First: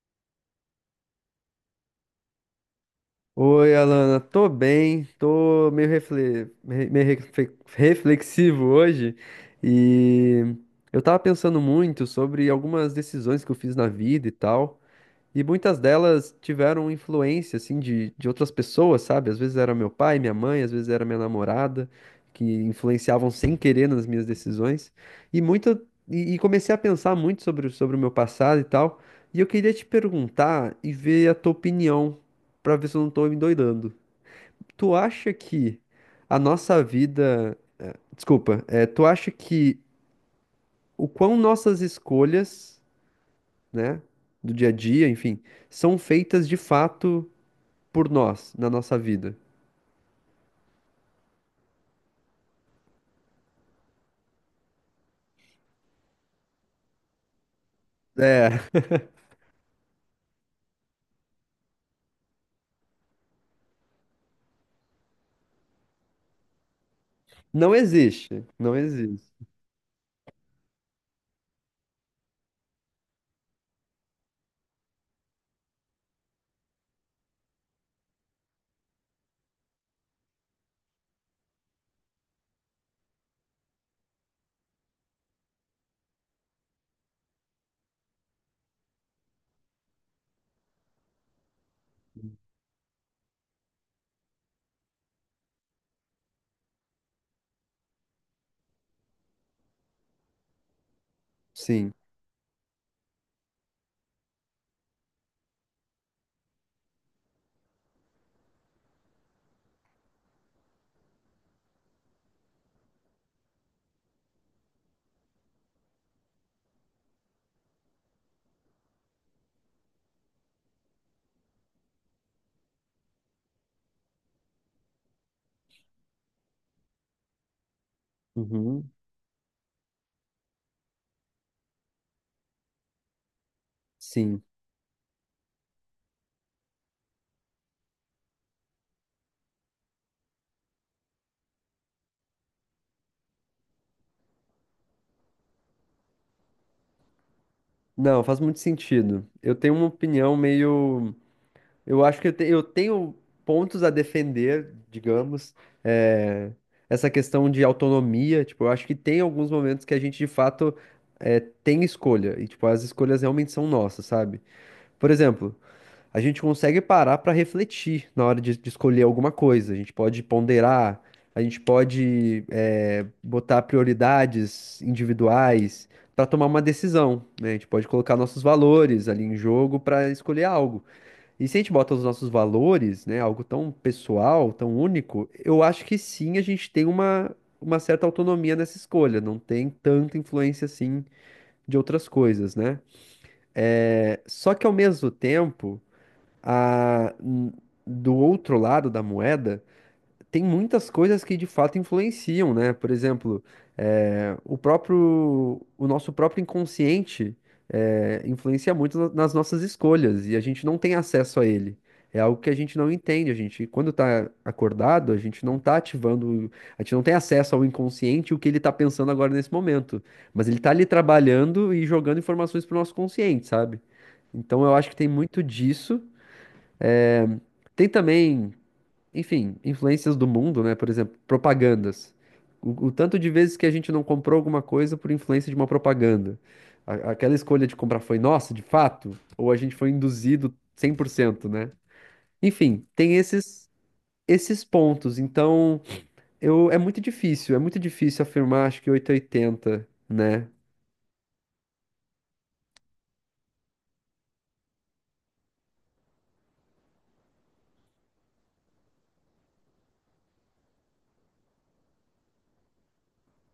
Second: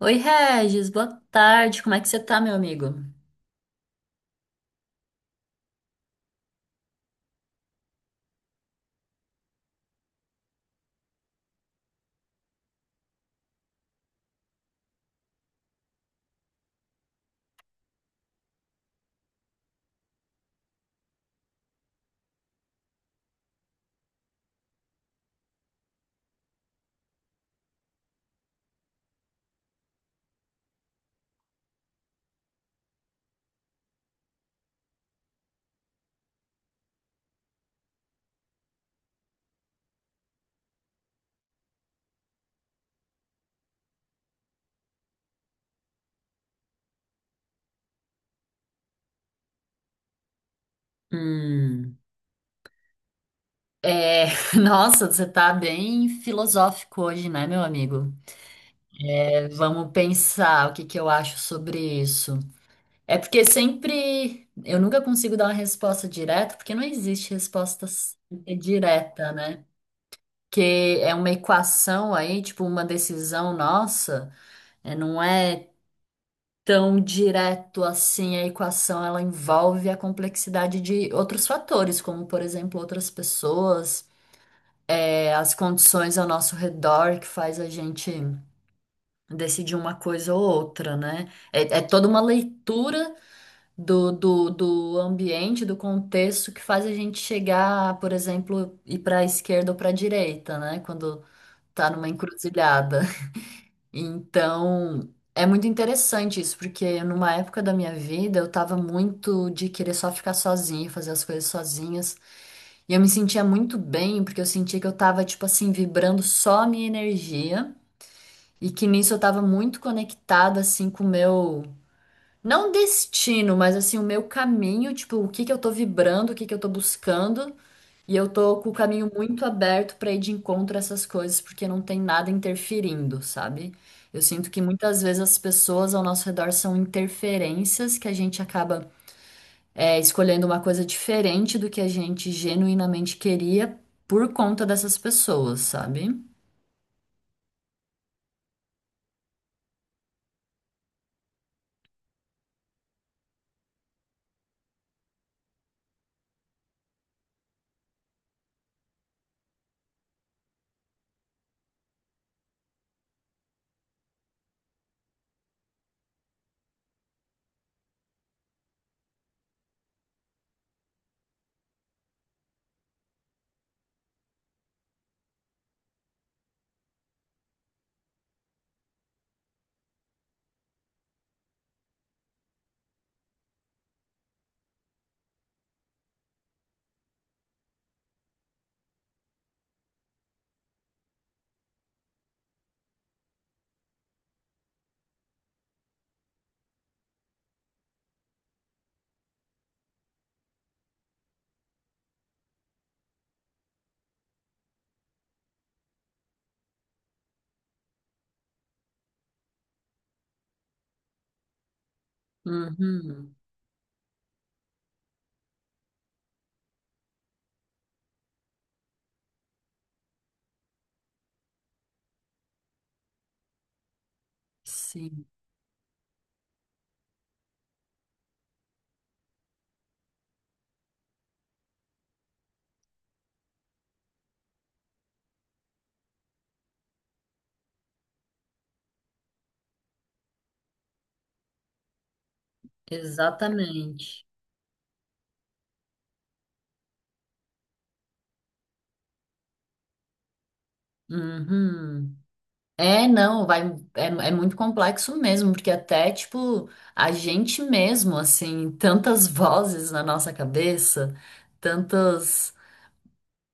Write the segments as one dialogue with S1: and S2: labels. S1: Oi, Regis, boa tarde. Como é que você tá, meu amigo?
S2: Oi, Alana, tô bem, tô meio reflexivo hoje e eu tava pensando muito sobre algumas decisões que eu fiz na vida e tal. E muitas delas tiveram influência, assim, de outras pessoas, sabe? Às vezes era meu pai, minha mãe, às vezes era minha namorada, que influenciavam sem querer nas minhas decisões. E muita, e comecei a pensar muito sobre, sobre o meu passado e tal. E eu queria te perguntar e ver a tua opinião, pra ver se eu não tô me doidando. Tu acha que a nossa vida... Desculpa, tu acha que o quão nossas escolhas, né, do dia a dia, enfim, são feitas de fato por nós na nossa vida.
S1: Hum, é, Nossa, você tá bem filosófico hoje, né, meu amigo?
S2: É,
S1: É, vamos pensar o que que eu acho sobre isso. É porque sempre eu nunca consigo dar uma resposta direta, porque não existe
S2: não existe, não existe.
S1: direta, né? Que é uma equação aí, tipo uma decisão nossa, não é tão direto assim a equação. Ela envolve a complexidade de outros fatores, como, por exemplo, outras pessoas, as condições ao nosso redor que faz a gente decidir uma coisa ou outra, né? É toda uma leitura do ambiente, do contexto que faz a gente chegar, por exemplo, ir para a esquerda ou para a direita, né? Quando tá
S2: Sim.
S1: numa encruzilhada. Então, é muito interessante isso, porque numa época da minha vida eu tava muito de querer só ficar sozinha, fazer as coisas sozinhas. E eu me sentia muito bem, porque eu sentia que eu tava, tipo assim, vibrando só a minha energia. E que nisso eu tava muito conectada, assim, com o meu. Não destino, mas assim, o meu caminho, tipo, o que que eu tô vibrando, o que que eu tô buscando. E eu tô com o
S2: Uhum.
S1: caminho muito aberto para ir de encontro a essas coisas, porque não tem nada interferindo, sabe? Eu
S2: Sim.
S1: sinto que muitas vezes as pessoas ao nosso redor são interferências que a gente acaba escolhendo uma coisa diferente do que a gente genuinamente queria por conta dessas pessoas, sabe?
S2: Não, faz muito sentido. Eu tenho uma opinião meio. Eu acho que eu tenho pontos a defender, digamos, é, essa questão de autonomia. Tipo, eu acho que tem alguns momentos que a gente de fato tem escolha. E, tipo, as escolhas realmente são nossas, sabe? Por exemplo, a gente consegue parar para refletir na hora de escolher alguma coisa. A gente pode ponderar, a gente pode botar prioridades individuais para tomar uma decisão, né? A gente pode colocar nossos valores ali em jogo para escolher algo. E se a gente bota os nossos valores, né, algo tão pessoal, tão único, eu acho que sim, a gente tem uma certa autonomia nessa escolha, não tem tanta influência assim de outras coisas, né? É, só que ao mesmo tempo a- do outro lado da moeda, tem muitas coisas que de fato influenciam, né? Por exemplo, eh, o próprio, o nosso próprio inconsciente influencia muito nas nossas escolhas e a gente não tem acesso a ele. É algo que a gente não entende. A
S1: Uhum.
S2: gente, quando tá acordado, a gente não tá ativando, a gente não tem acesso ao inconsciente, e o que ele tá pensando agora nesse momento. Mas ele tá ali trabalhando e jogando informações pro nosso consciente, sabe? Então eu acho que tem
S1: Sim,
S2: muito disso. Tem também, enfim, influências do mundo, né? Por exemplo, propagandas. O tanto de vezes que a gente não comprou alguma coisa por influência de uma propaganda. Aquela escolha de comprar foi nossa, de fato? Ou a gente foi induzido 100%, né? Enfim, tem esses,
S1: exatamente.
S2: esses pontos. Então, é muito difícil afirmar, acho que 880, né?
S1: Uhum. É, não, vai, é muito complexo mesmo, porque até, tipo, a gente mesmo, assim, tantas vozes na nossa cabeça, tantas,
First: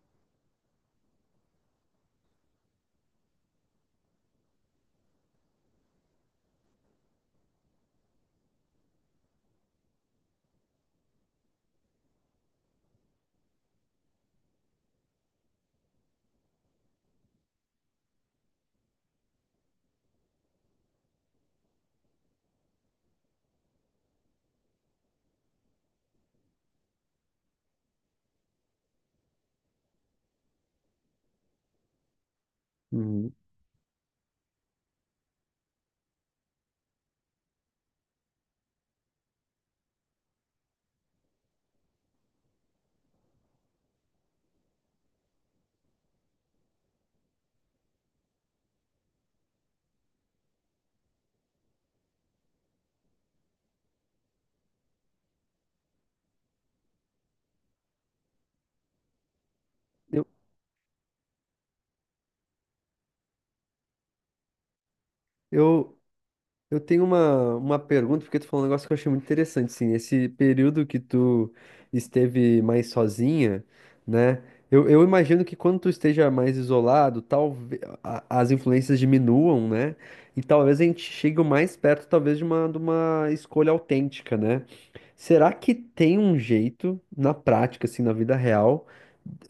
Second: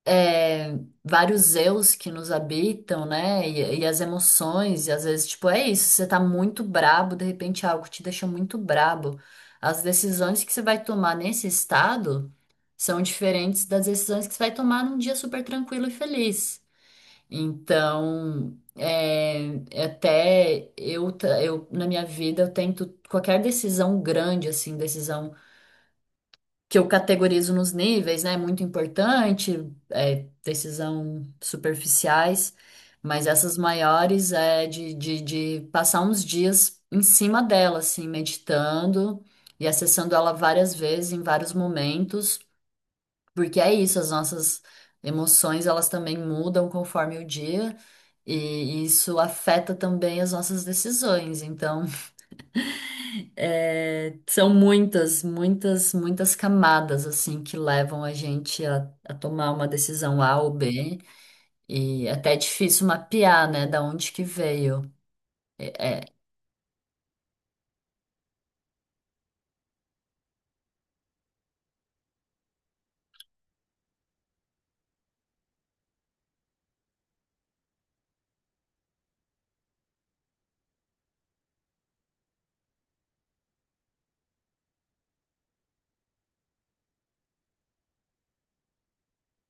S1: é, vários eus que nos habitam, né, e as emoções, e às vezes, tipo, é isso, você tá muito brabo, de repente algo te deixa muito brabo. As decisões que você vai tomar nesse estado são diferentes das decisões que você vai tomar num dia super tranquilo e feliz. Então, é até eu, na minha vida, eu tento qualquer decisão grande, assim, decisão que eu categorizo nos níveis, né? Muito importante, decisão superficiais, mas
S2: Uhum.
S1: essas maiores é de passar uns dias em cima dela, assim, meditando e acessando ela várias vezes, em vários momentos. Porque é isso, as nossas emoções, elas também mudam conforme o dia, e isso afeta também as nossas decisões. Então, é, são muitas, muitas, muitas camadas, assim, que levam a gente a tomar uma decisão
S2: Eu,
S1: A ou B, e até é difícil mapear, né, da onde que veio. É,
S2: eu,
S1: é,
S2: Eu tenho uma pergunta, porque tu falou um negócio que eu achei muito interessante, assim, esse período que tu esteve mais sozinha, né? Eu imagino que quando tu esteja mais isolado, talvez as influências diminuam, né? E talvez a gente chegue o mais perto, talvez, de uma escolha autêntica, né? Será que tem um jeito, na prática, assim, na vida real,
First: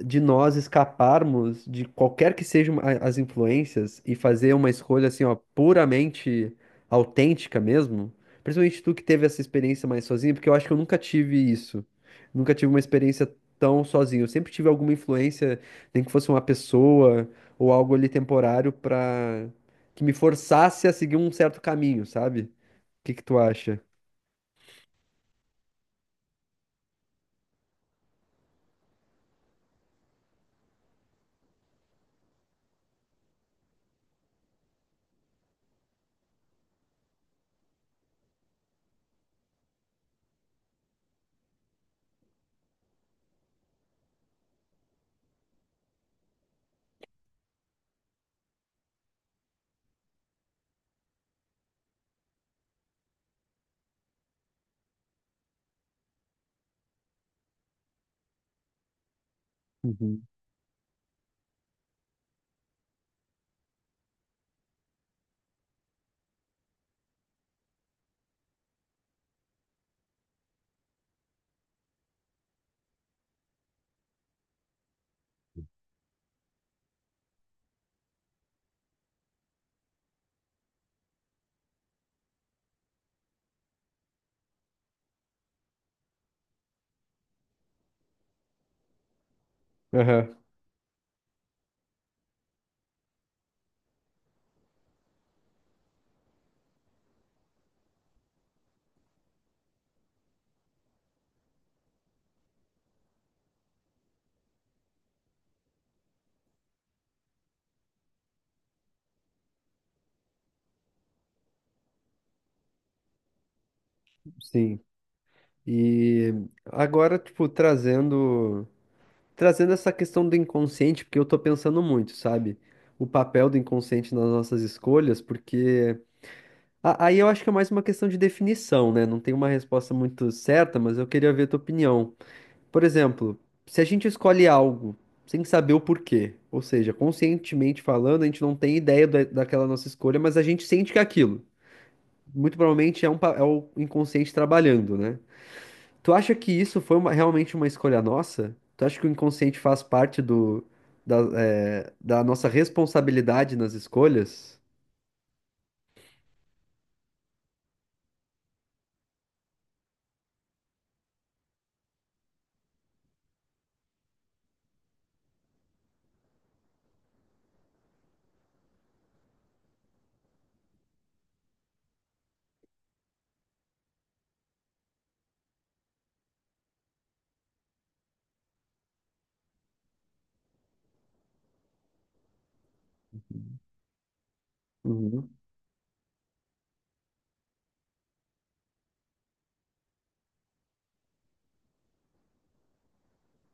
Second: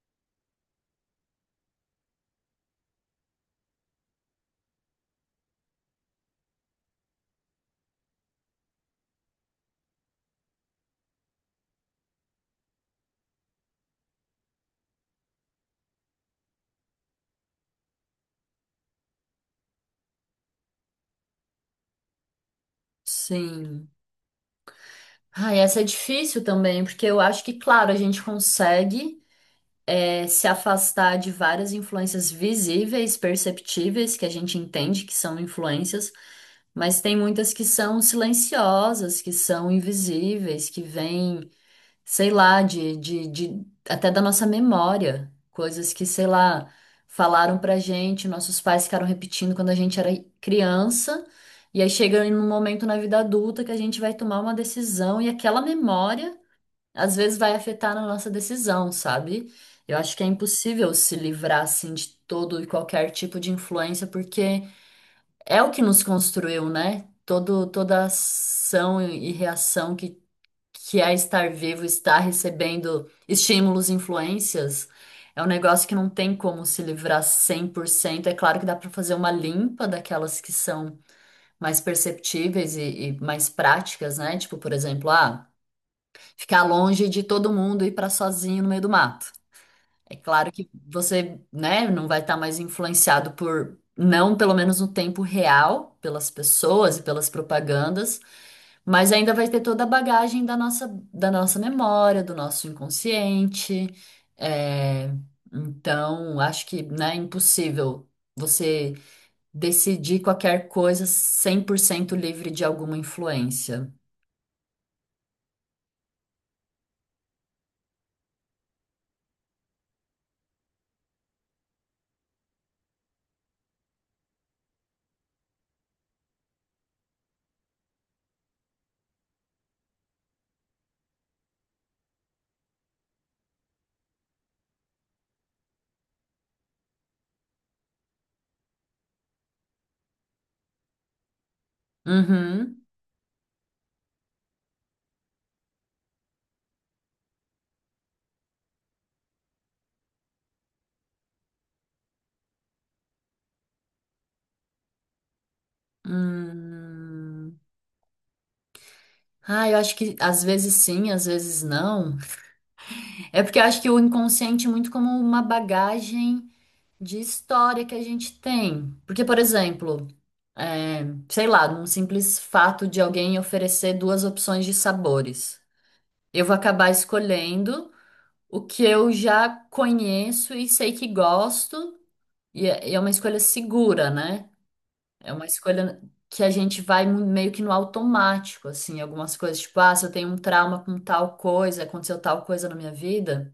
S2: de nós escaparmos de qualquer que sejam as influências e fazer uma escolha, assim, ó, puramente autêntica mesmo? Principalmente tu que teve essa experiência mais sozinho, porque eu acho que eu nunca tive isso. Nunca tive uma experiência tão sozinho. Eu sempre tive alguma influência, nem que fosse uma pessoa ou algo ali temporário pra que me forçasse a seguir um certo caminho, sabe? O que que tu acha?
S1: sim. Ah, essa é difícil também, porque eu acho que, claro, a gente consegue se afastar de várias influências visíveis, perceptíveis, que a gente entende que são influências, mas tem muitas que são silenciosas, que são invisíveis, que vêm, sei lá, até da nossa memória, coisas que, sei lá, falaram pra gente, nossos pais ficaram repetindo quando a gente era criança. E aí chega num momento na vida adulta que a gente vai tomar uma decisão e aquela memória às vezes vai afetar na nossa decisão, sabe? Eu acho que
S2: Uhum.
S1: é impossível se livrar assim de todo e qualquer tipo de influência, porque é o que nos construiu, né? Toda ação e reação que é estar vivo, estar recebendo estímulos, influências, é um negócio que não tem como se livrar 100%. É claro que dá para fazer uma limpa daquelas que são mais perceptíveis e mais práticas, né? Tipo, por exemplo, ah, ficar longe de todo mundo e ir para sozinho no meio do mato. É
S2: Aham,
S1: claro que você, né, não vai estar mais influenciado por, não pelo menos no tempo real, pelas pessoas e pelas propagandas, mas ainda vai ter toda a bagagem da nossa memória, do nosso inconsciente. É, então, acho que, né, é impossível você decidir qualquer coisa 100% livre de alguma influência.
S2: sim. E agora, tipo, trazendo essa questão do inconsciente, porque eu tô pensando muito, sabe? O papel do inconsciente nas nossas escolhas, porque aí eu acho que é mais uma questão de definição, né? Não tem uma resposta muito certa, mas eu queria ver a tua opinião. Por exemplo, se a gente escolhe algo sem saber o porquê, ou seja, conscientemente falando, a gente não tem ideia daquela nossa escolha, mas a gente sente que é aquilo. Muito
S1: Uhum.
S2: provavelmente é o inconsciente trabalhando, né? Tu acha que isso foi realmente uma escolha nossa? Tu acha que o inconsciente faz parte da nossa responsabilidade nas escolhas?
S1: Hum. Ah, eu acho que às vezes sim, às vezes não. É porque eu acho que o inconsciente é muito como uma bagagem de história que a gente tem. Porque, por exemplo, é, sei lá, num simples fato de alguém oferecer duas opções de sabores. Eu vou acabar escolhendo o que eu já conheço e sei que gosto, e é uma escolha segura, né? É
S2: Uhum.
S1: uma escolha que a gente vai meio que no automático, assim, algumas coisas, tipo, ah, se eu tenho um trauma com tal coisa, aconteceu tal coisa na minha vida,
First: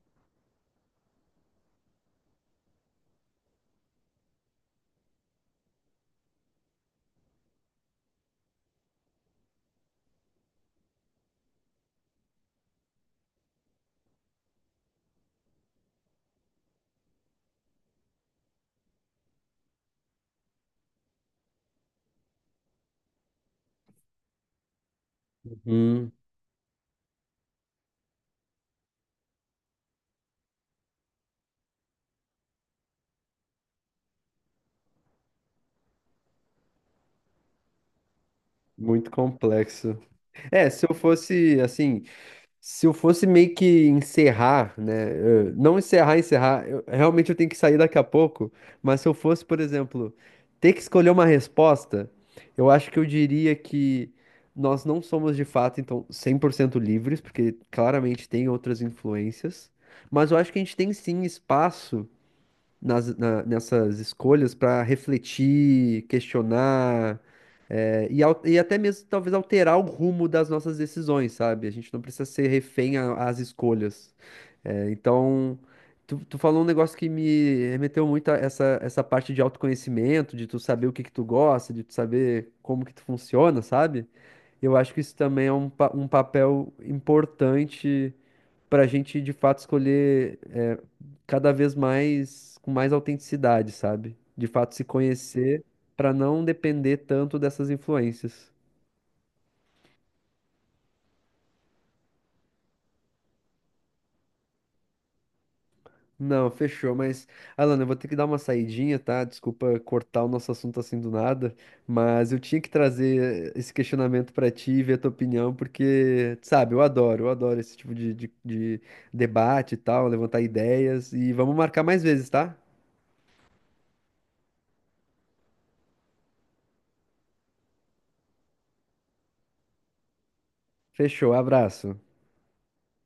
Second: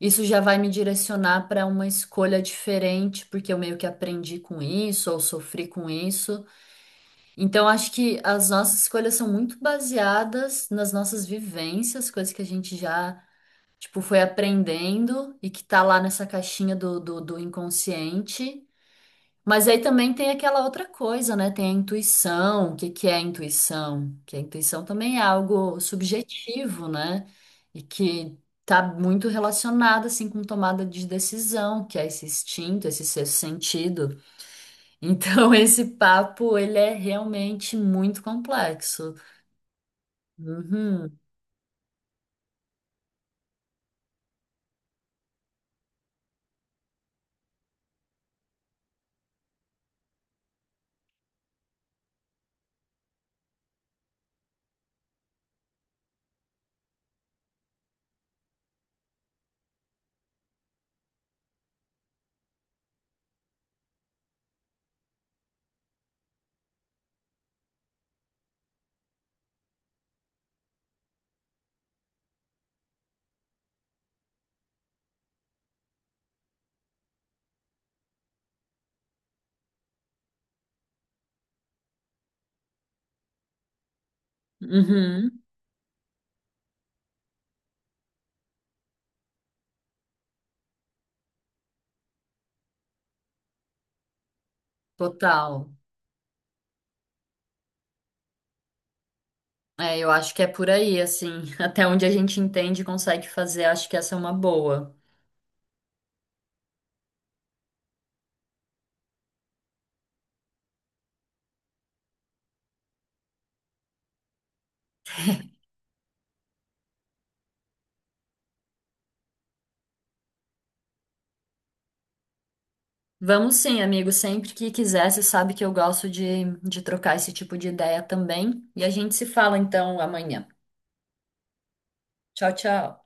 S1: isso já vai me direcionar para uma escolha diferente, porque eu meio que aprendi com isso ou sofri com isso. Então, acho que as nossas escolhas são muito baseadas nas nossas vivências, coisas que a gente já, tipo, foi aprendendo e que tá lá nessa caixinha do inconsciente. Mas aí também tem aquela outra coisa, né? Tem a intuição. O que que é a intuição? Que a intuição também é algo
S2: Hum,
S1: subjetivo, né? E que tá muito relacionado assim com tomada de decisão, que é esse instinto, esse sexto sentido. Então esse papo ele é realmente muito
S2: muito
S1: complexo.
S2: complexo. É, se eu
S1: Uhum,
S2: fosse assim. Se eu fosse meio que encerrar, né? Não encerrar, encerrar, realmente eu tenho que sair daqui a pouco, mas se eu fosse, por exemplo, ter que escolher uma resposta, eu acho que eu diria que nós não somos de fato, então, 100% livres, porque claramente tem outras influências, mas eu acho que a gente tem sim espaço nessas escolhas para refletir, questionar, E até mesmo talvez alterar o rumo das nossas decisões, sabe? A gente não precisa ser refém às escolhas. É, então, tu falou um negócio que me remeteu muito a essa parte de autoconhecimento, de tu saber o que que tu gosta, de tu saber como que tu funciona, sabe? Eu acho que isso
S1: uhum,
S2: também é um papel importante para a gente, de fato, escolher cada vez mais, com mais autenticidade, sabe? De fato, se conhecer
S1: total.
S2: para não depender tanto dessas influências.
S1: É, eu acho que é por aí, assim, até onde a gente entende e consegue fazer, acho que essa é uma boa.
S2: Não, fechou, mas Alan, eu vou ter que dar uma saidinha, tá? Desculpa cortar o nosso assunto assim do nada, mas eu tinha que trazer esse questionamento pra ti e ver a tua opinião, porque, sabe, eu adoro esse tipo de debate e tal, levantar ideias, e vamos marcar mais vezes, tá?
S1: Vamos sim, amigo. Sempre que quiser, você sabe que eu gosto de trocar esse tipo de ideia também. E a gente se fala então amanhã.
S2: Fechou, abraço.
S1: Tchau, tchau.